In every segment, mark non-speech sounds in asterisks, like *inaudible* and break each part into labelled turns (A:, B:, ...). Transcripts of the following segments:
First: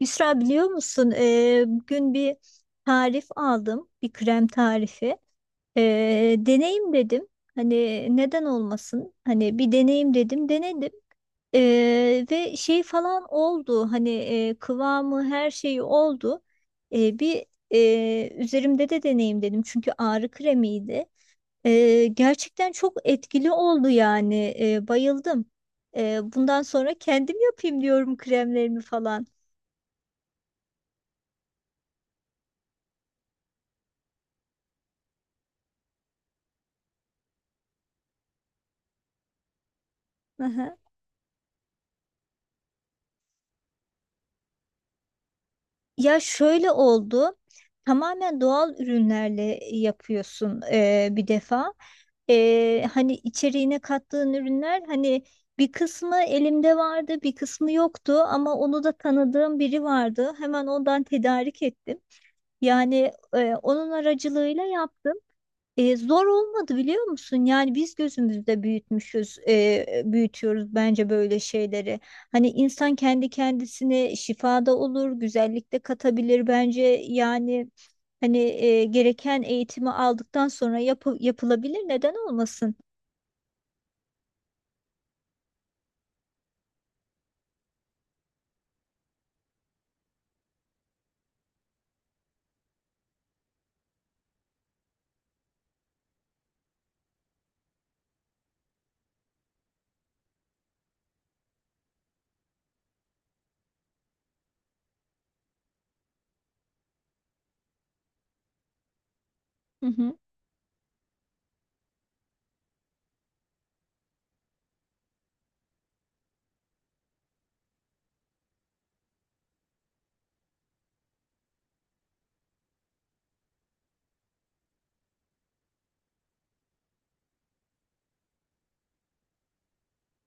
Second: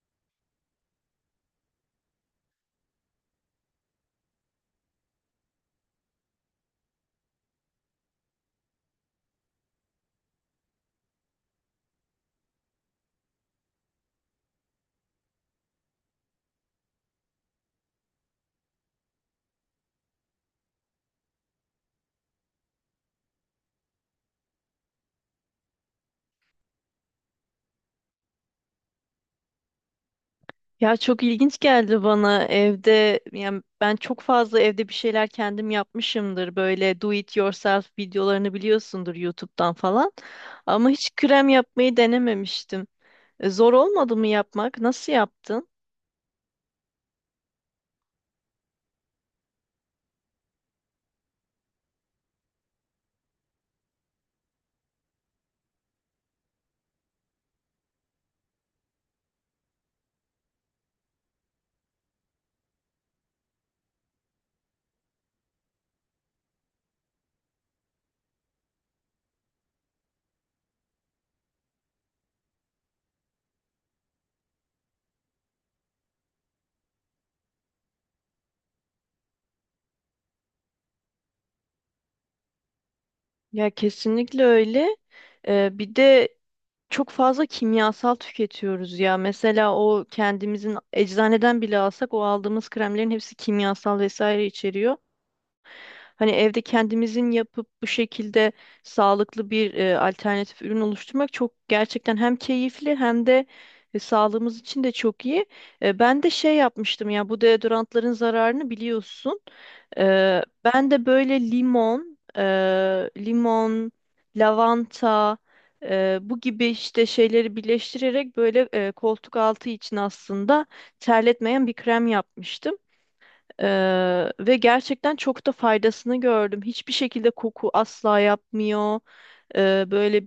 A: Yusra biliyor musun? Bugün bir tarif aldım. Bir krem tarifi. Deneyim dedim. Hani neden olmasın? Hani bir deneyim dedim. Denedim. Ve şey falan oldu. Hani kıvamı her şeyi oldu. Ee, bir Üzerimde de deneyim dedim. Çünkü ağrı kremiydi. Gerçekten çok etkili oldu yani. Bayıldım. Bundan sonra kendim yapayım diyorum kremlerimi falan.
B: Ya çok ilginç geldi bana evde, yani ben çok fazla evde bir şeyler kendim yapmışımdır, böyle do it yourself videolarını biliyorsundur, YouTube'dan falan, ama
A: *laughs*
B: hiç krem yapmayı denememiştim. Zor olmadı mı yapmak? Nasıl yaptın?
A: Ya şöyle oldu. Tamamen doğal ürünlerle yapıyorsun bir defa. Hani içeriğine kattığın ürünler hani bir kısmı elimde vardı, bir kısmı yoktu ama onu da tanıdığım biri vardı. Hemen ondan tedarik ettim. Yani onun aracılığıyla yaptım. Zor olmadı biliyor musun? Yani biz gözümüzde büyütmüşüz, büyütüyoruz bence böyle şeyleri. Hani insan kendi kendisine şifada olur, güzellikte katabilir bence. Yani hani gereken eğitimi aldıktan sonra yapılabilir. Neden olmasın?
B: Ya kesinlikle öyle. Bir de çok fazla kimyasal tüketiyoruz ya, mesela o kendimizin eczaneden bile alsak o aldığımız kremlerin hepsi kimyasal vesaire içeriyor. Hani evde kendimizin yapıp bu şekilde sağlıklı bir alternatif ürün oluşturmak çok gerçekten hem keyifli hem de sağlığımız için de çok iyi. Ben de şey yapmıştım ya, bu deodorantların zararını biliyorsun.
A: Hı hı.
B: Ben de böyle limon, limon, lavanta, bu gibi işte şeyleri birleştirerek, böyle koltuk altı için aslında terletmeyen bir krem yapmıştım. Ve gerçekten çok da faydasını gördüm. Hiçbir şekilde koku asla yapmıyor. Böyle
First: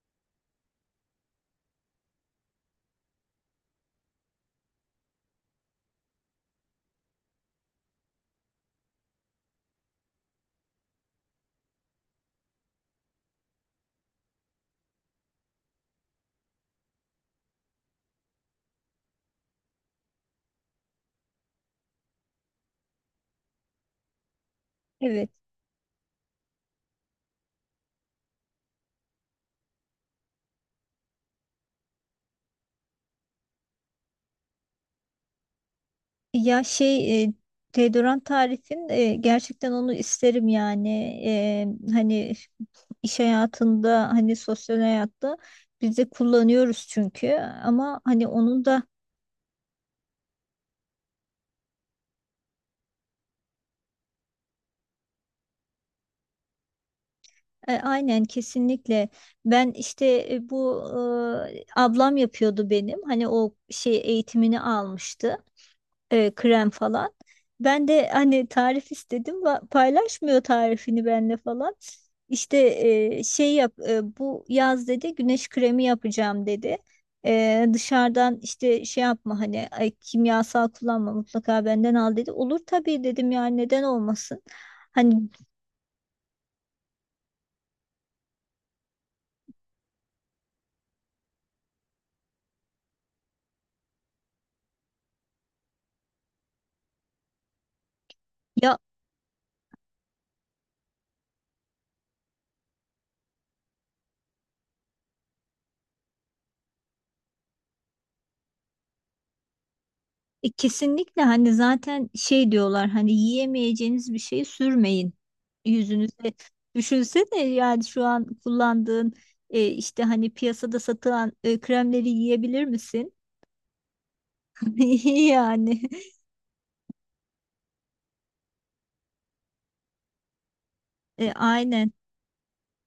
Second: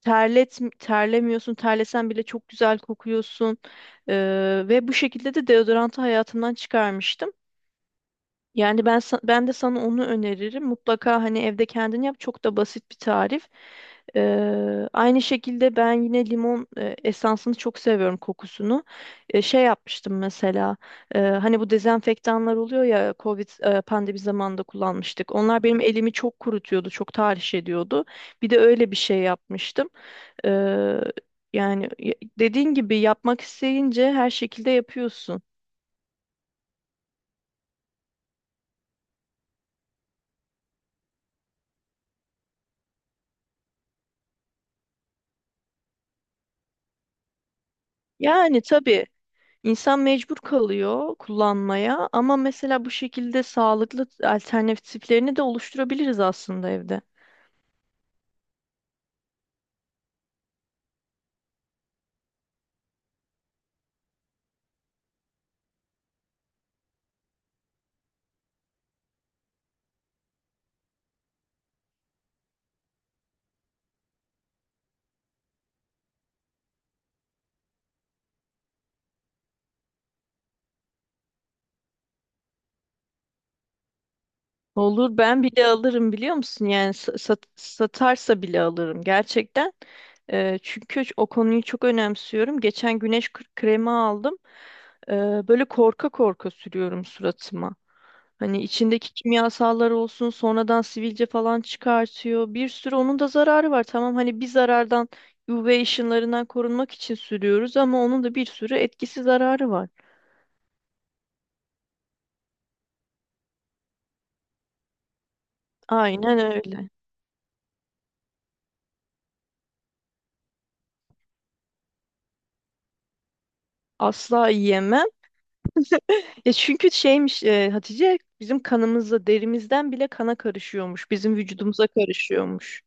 B: terlemiyorsun. Terlesen bile çok güzel kokuyorsun. Ve bu şekilde de deodorantı hayatımdan çıkarmıştım. Yani ben ben de sana onu öneririm. Mutlaka hani evde kendin yap. Çok da basit bir tarif. Aynı şekilde ben yine limon esansını çok seviyorum, kokusunu. Şey yapmıştım mesela. Hani bu dezenfektanlar oluyor ya, Covid pandemi zamanında
A: Evet.
B: kullanmıştık. Onlar benim elimi çok kurutuyordu, çok tahriş ediyordu. Bir de öyle bir şey yapmıştım. Ee, Yani dediğin gibi yapmak isteyince her şekilde yapıyorsun.
A: Ya şey deodorant tarifin gerçekten onu isterim yani. Hani iş hayatında hani sosyal hayatta biz de kullanıyoruz çünkü ama hani
B: Yani
A: onun da
B: tabii, İnsan mecbur kalıyor kullanmaya, ama mesela bu şekilde sağlıklı alternatiflerini de oluşturabiliriz aslında evde.
A: aynen kesinlikle. Ben işte e, bu ablam yapıyordu benim hani o şey eğitimini almıştı. Krem falan. Ben de hani tarif istedim, paylaşmıyor tarifini benimle falan. İşte bu yaz dedi güneş kremi yapacağım dedi. Dışarıdan işte şey yapma hani ay, kimyasal kullanma mutlaka benden al dedi. Olur tabii dedim yani neden olmasın. Hani
B: Olur, ben bile alırım biliyor musun? Yani satarsa bile alırım gerçekten. Çünkü o konuyu çok önemsiyorum. Geçen güneş kremi aldım. Böyle korka korka sürüyorum suratıma. Hani
A: ya.
B: içindeki kimyasallar olsun, sonradan sivilce falan çıkartıyor. Bir sürü onun da zararı var. Tamam, hani bir zarardan, UV ışınlarından korunmak için sürüyoruz, ama onun da bir sürü etkisi, zararı var.
A: Kesinlikle hani zaten şey diyorlar, hani yiyemeyeceğiniz bir şey sürmeyin yüzünüze.
B: Aynen öyle.
A: Düşünsene yani şu an kullandığın, işte hani piyasada satılan kremleri yiyebilir misin?
B: Asla yiyemem.
A: *laughs* Yani
B: Ya çünkü şeymiş, Hatice, bizim kanımızla derimizden bile kana karışıyormuş. Bizim vücudumuza
A: Aynen.
B: karışıyormuş.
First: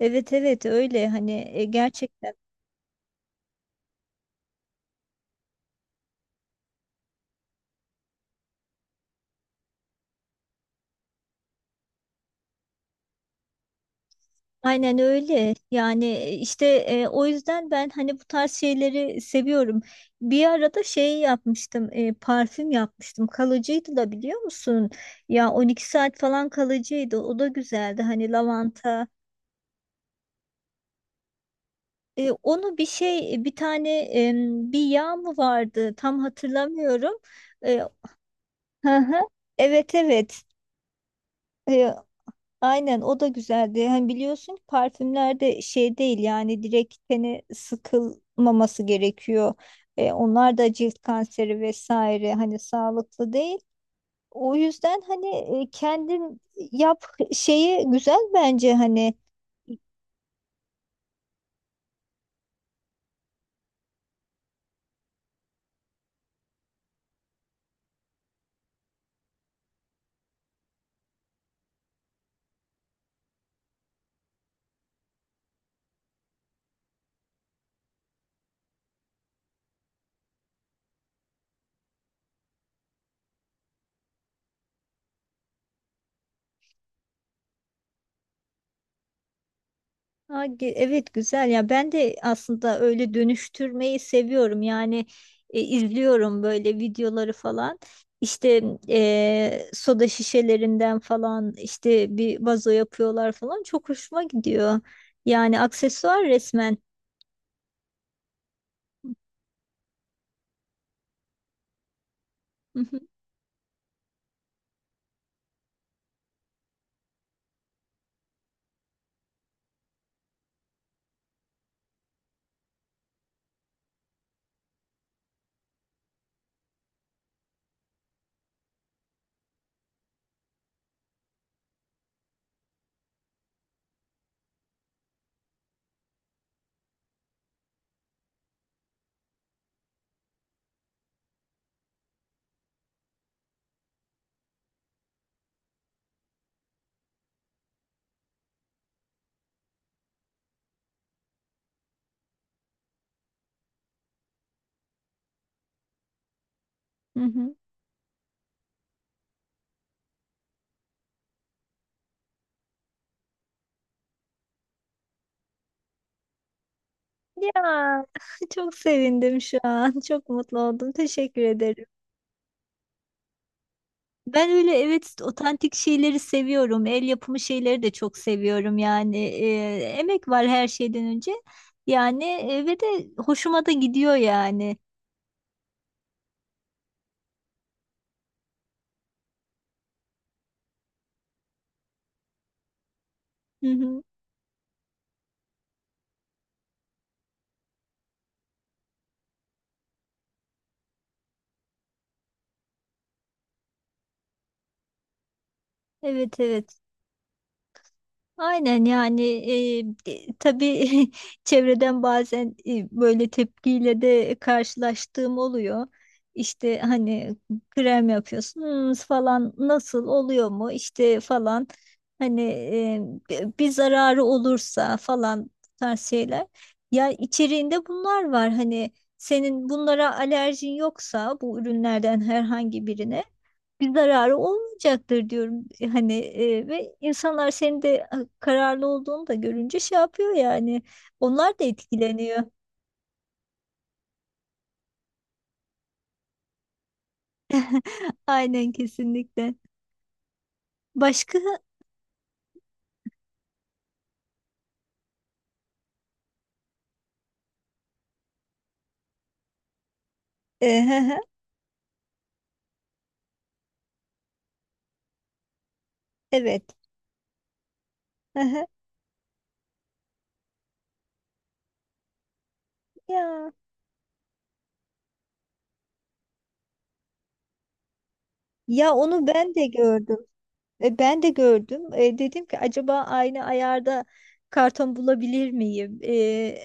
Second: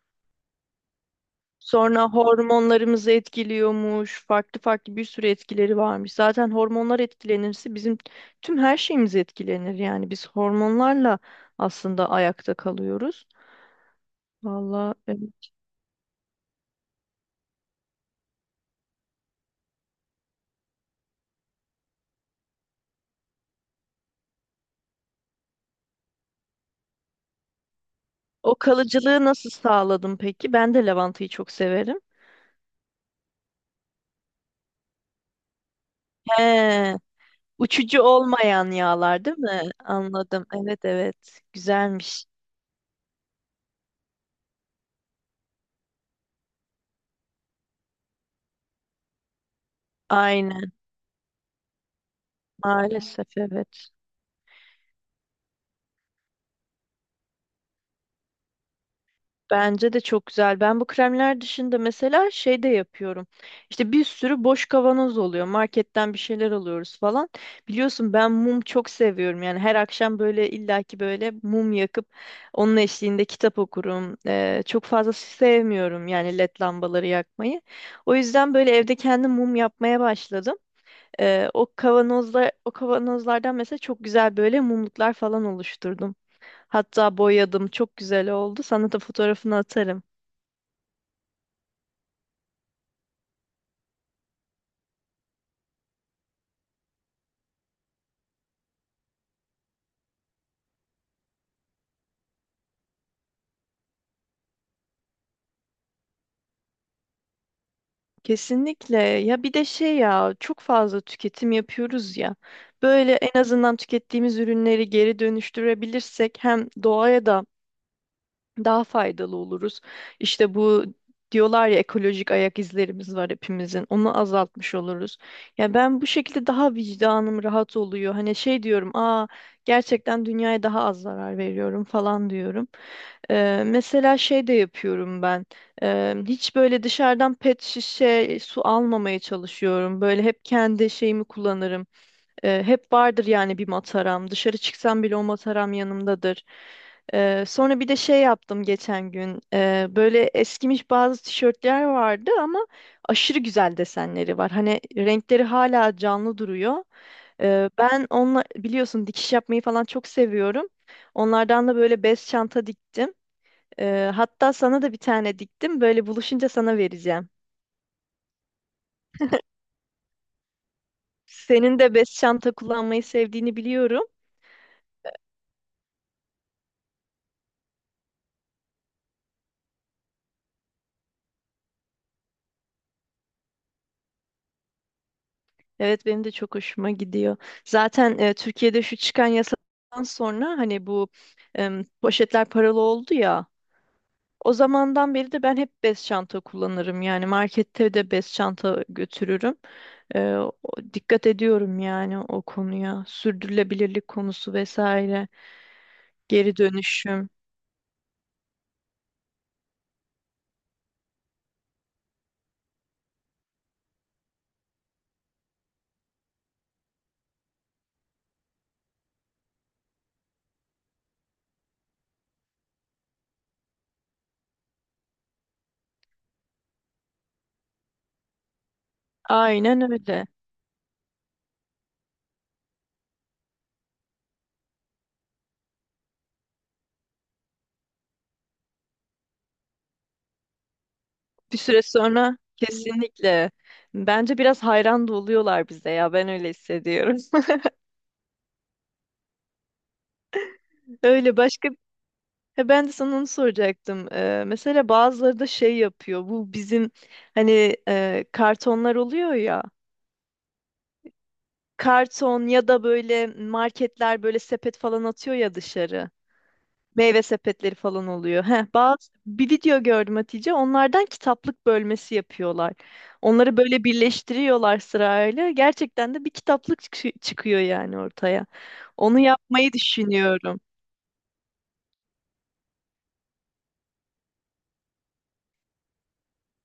A: Evet, evet, öyle hani
B: Sonra
A: gerçekten.
B: hormonlarımızı etkiliyormuş. Farklı farklı bir sürü etkileri varmış. Zaten hormonlar etkilenirse bizim tüm her şeyimiz etkilenir. Yani biz hormonlarla aslında ayakta kalıyoruz. Vallahi
A: Aynen
B: evet.
A: öyle. Yani o yüzden ben hani bu tarz şeyleri seviyorum. Bir arada şey yapmıştım, parfüm yapmıştım. Kalıcıydı da biliyor musun? Ya 12 saat falan kalıcıydı. O da güzeldi. Hani
B: O
A: lavanta.
B: kalıcılığı nasıl sağladım peki? Ben de lavantayı çok severim.
A: Onu bir şey, bir tane e, bir yağ mı vardı? Tam
B: He,
A: hatırlamıyorum. E,
B: uçucu olmayan
A: hı hı.
B: yağlar değil mi?
A: Evet, evet.
B: Anladım. Evet, evet.
A: E,
B: Güzelmiş.
A: Aynen, o da güzeldi. Hani biliyorsun ki parfümler de şey değil yani direkt tene sıkılmaması gerekiyor. Onlar da
B: Aynen.
A: cilt kanseri vesaire, hani
B: Maalesef
A: sağlıklı değil.
B: evet.
A: O yüzden hani kendin yap şeyi güzel bence hani.
B: Bence de çok güzel. Ben bu kremler dışında mesela şey de yapıyorum. İşte bir sürü boş kavanoz oluyor. Marketten bir şeyler alıyoruz falan. Biliyorsun ben mum çok seviyorum. Yani her akşam böyle illaki böyle mum yakıp onun eşliğinde kitap okurum. Çok fazla sevmiyorum yani led lambaları yakmayı. O yüzden böyle evde kendim mum yapmaya başladım. O kavanozlardan mesela çok güzel böyle mumluklar falan oluşturdum. Hatta boyadım. Çok güzel oldu. Sana da fotoğrafını atarım.
A: Evet, güzel ya, ben de aslında öyle dönüştürmeyi seviyorum yani. İzliyorum böyle videoları falan, işte soda şişelerinden falan, işte bir vazo yapıyorlar falan, çok hoşuma gidiyor yani, aksesuar resmen.
B: Kesinlikle. Ya bir de şey ya, çok fazla tüketim yapıyoruz ya.
A: Hı hı,
B: Böyle en azından tükettiğimiz ürünleri geri dönüştürebilirsek hem doğaya da daha faydalı oluruz. İşte bu diyorlar ya, ekolojik ayak izlerimiz var hepimizin. Onu azaltmış oluruz. Ya ben bu şekilde daha vicdanım rahat oluyor. Hani şey diyorum, aa, gerçekten dünyaya daha az zarar veriyorum falan diyorum. Mesela şey de yapıyorum ben. Hiç böyle dışarıdan pet şişe su almamaya çalışıyorum. Böyle hep kendi şeyimi kullanırım. Hep vardır yani bir mataram. Dışarı çıksam bile o mataram yanımdadır. Sonra bir de şey yaptım geçen gün. Böyle eskimiş bazı tişörtler vardı, ama aşırı güzel desenleri var. Hani renkleri hala canlı duruyor.
A: hı hı.
B: Ben onunla, biliyorsun, dikiş yapmayı falan çok seviyorum. Onlardan da böyle bez çanta diktim. Hatta sana da bir tane diktim. Böyle buluşunca sana vereceğim.
A: Ya, *laughs* çok sevindim şu an, çok mutlu oldum, teşekkür
B: Senin
A: ederim.
B: de bez çanta kullanmayı sevdiğini biliyorum.
A: Ben öyle, evet, otantik şeyleri seviyorum. El yapımı şeyleri de çok seviyorum yani. Emek var her şeyden önce. Yani ve de hoşuma da gidiyor yani.
B: Evet, benim de çok hoşuma gidiyor. Zaten Türkiye'de şu çıkan yasadan sonra hani bu poşetler paralı oldu ya.
A: Hı hı.
B: O zamandan beri de ben hep bez çanta kullanırım. Yani markette de bez çanta götürürüm. E, o- Dikkat ediyorum yani o konuya. Sürdürülebilirlik konusu vesaire.
A: Evet,
B: Geri
A: evet.
B: dönüşüm.
A: Aynen yani, tabii. *laughs* Çevreden bazen böyle tepkiyle de karşılaştığım oluyor. İşte hani krem yapıyorsunuz falan, nasıl oluyor mu işte falan, hani bir zararı olursa falan bu tarz şeyler. Ya içeriğinde bunlar var hani, senin
B: Aynen
A: bunlara
B: öyle.
A: alerjin yoksa bu ürünlerden herhangi birine bir zararı olmayacaktır diyorum. Hani ve insanlar senin de kararlı olduğunu da görünce şey yapıyor yani. Onlar
B: Bir
A: da
B: süre
A: etkileniyor.
B: sonra kesinlikle. Bence biraz hayran da oluyorlar bize ya. Ben öyle hissediyorum. *laughs*
A: *laughs* Aynen, kesinlikle.
B: Öyle
A: Başka.
B: başka. Ya ben de sana onu soracaktım. Mesela bazıları da şey yapıyor. Bu bizim hani kartonlar oluyor ya.
A: Ehehe,
B: Karton, ya da böyle marketler böyle sepet falan atıyor ya dışarı.
A: evet.
B: Meyve sepetleri falan oluyor.
A: Ehe.
B: Heh, bazı bir video gördüm Hatice. Onlardan kitaplık bölmesi yapıyorlar.
A: Ya,
B: Onları böyle birleştiriyorlar sırayla. Gerçekten de bir kitaplık çıkıyor yani ortaya.
A: ya
B: Onu
A: onu ben de
B: yapmayı
A: gördüm.
B: düşünüyorum.
A: Ben de gördüm. Dedim ki, acaba aynı ayarda karton bulabilir miyim? E,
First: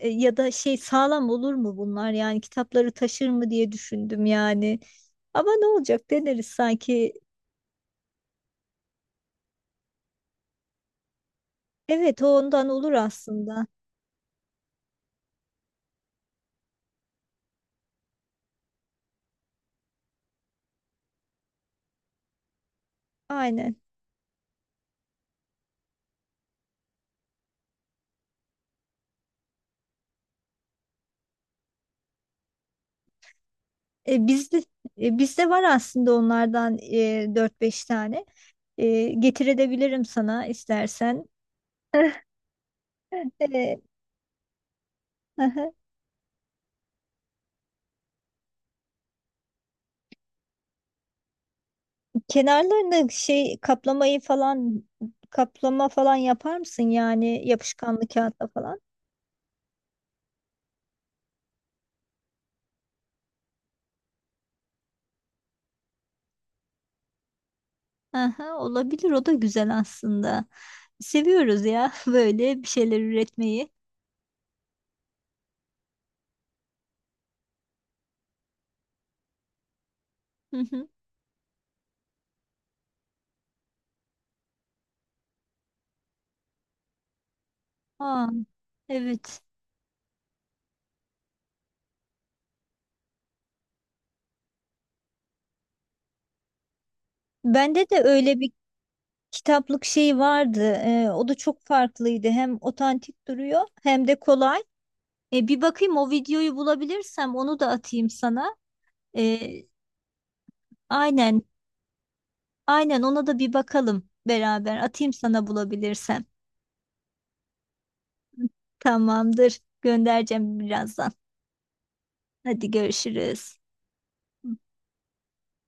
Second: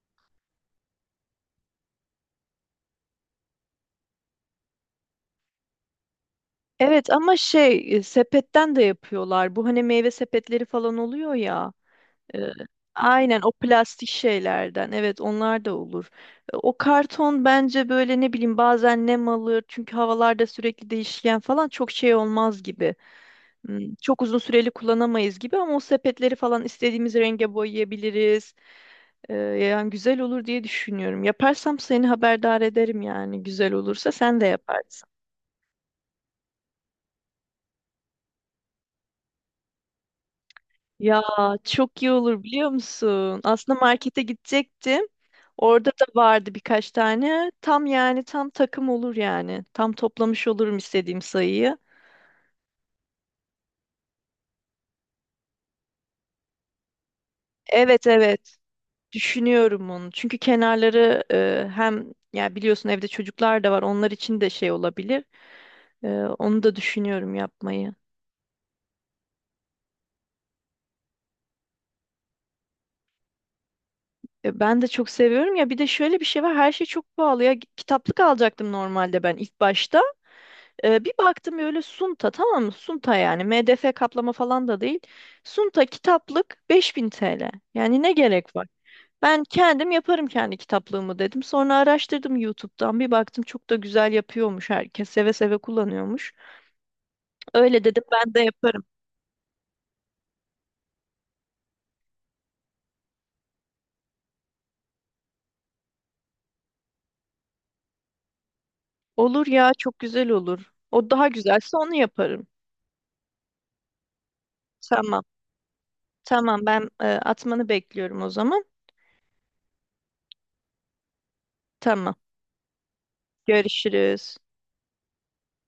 A: e, Ya da şey, sağlam olur mu bunlar? Yani kitapları taşır mı diye düşündüm yani. Ama ne olacak, deneriz
B: Evet,
A: sanki.
B: ama şey, sepetten de yapıyorlar. Bu hani meyve sepetleri falan oluyor ya.
A: Evet, o
B: e,
A: ondan olur
B: aynen, o
A: aslında.
B: plastik şeylerden. Evet, onlar da olur. O karton bence böyle, ne bileyim, bazen nem alır. Çünkü havalarda sürekli değişken falan, çok şey olmaz gibi.
A: Aynen.
B: Çok uzun süreli kullanamayız gibi, ama o sepetleri falan istediğimiz renge boyayabiliriz. Yani güzel olur diye düşünüyorum. Yaparsam seni haberdar ederim, yani güzel olursa
A: E,
B: sen de
A: bizde
B: yaparsın.
A: Bizde var aslında onlardan 4-5 tane. Getirebilirim sana
B: Ya
A: istersen.
B: çok iyi
A: *laughs*
B: olur biliyor musun? Aslında
A: E,
B: markete gidecektim.
A: aha.
B: Orada da vardı birkaç tane. Tam yani, tam takım olur yani. Tam toplamış olurum istediğim sayıyı.
A: Kenarlarını şey kaplamayı falan, kaplama falan yapar mısın yani, yapışkanlı
B: Evet,
A: kağıtla
B: evet.
A: falan?
B: Düşünüyorum onu. Çünkü kenarları, hem ya biliyorsun evde çocuklar da var. Onlar için de şey olabilir. E, Onu da düşünüyorum yapmayı.
A: Aha, olabilir, o da güzel aslında. Seviyoruz ya, *laughs* böyle bir şeyler üretmeyi.
B: Ben de çok seviyorum ya. Bir de şöyle bir şey var. Her şey çok pahalı ya. Kitaplık alacaktım normalde ben ilk başta.
A: Hı hı.
B: Bir baktım öyle Sunta, tamam mı? Sunta, yani MDF kaplama falan da değil. Sunta kitaplık 5000 TL. Yani ne
A: Aa,
B: gerek var?
A: evet.
B: Ben kendim yaparım kendi kitaplığımı dedim. Sonra araştırdım YouTube'dan. Bir baktım, çok da güzel yapıyormuş herkes. Seve seve kullanıyormuş. Öyle
A: Bende de
B: dedim, ben
A: öyle
B: de
A: bir
B: yaparım.
A: kitaplık şeyi vardı. O da çok farklıydı. Hem otantik duruyor hem de kolay. Bir bakayım, o videoyu bulabilirsem onu da atayım sana.
B: Olur
A: Ee,
B: ya, çok güzel olur. O daha
A: aynen,
B: güzelse onu yaparım.
A: aynen, ona da bir bakalım beraber. Atayım
B: Tamam.
A: sana bulabilirsem.
B: Tamam, ben atmanı bekliyorum o zaman.
A: Tamamdır. Göndereceğim birazdan.
B: Tamam.
A: Hadi görüşürüz.
B: Görüşürüz.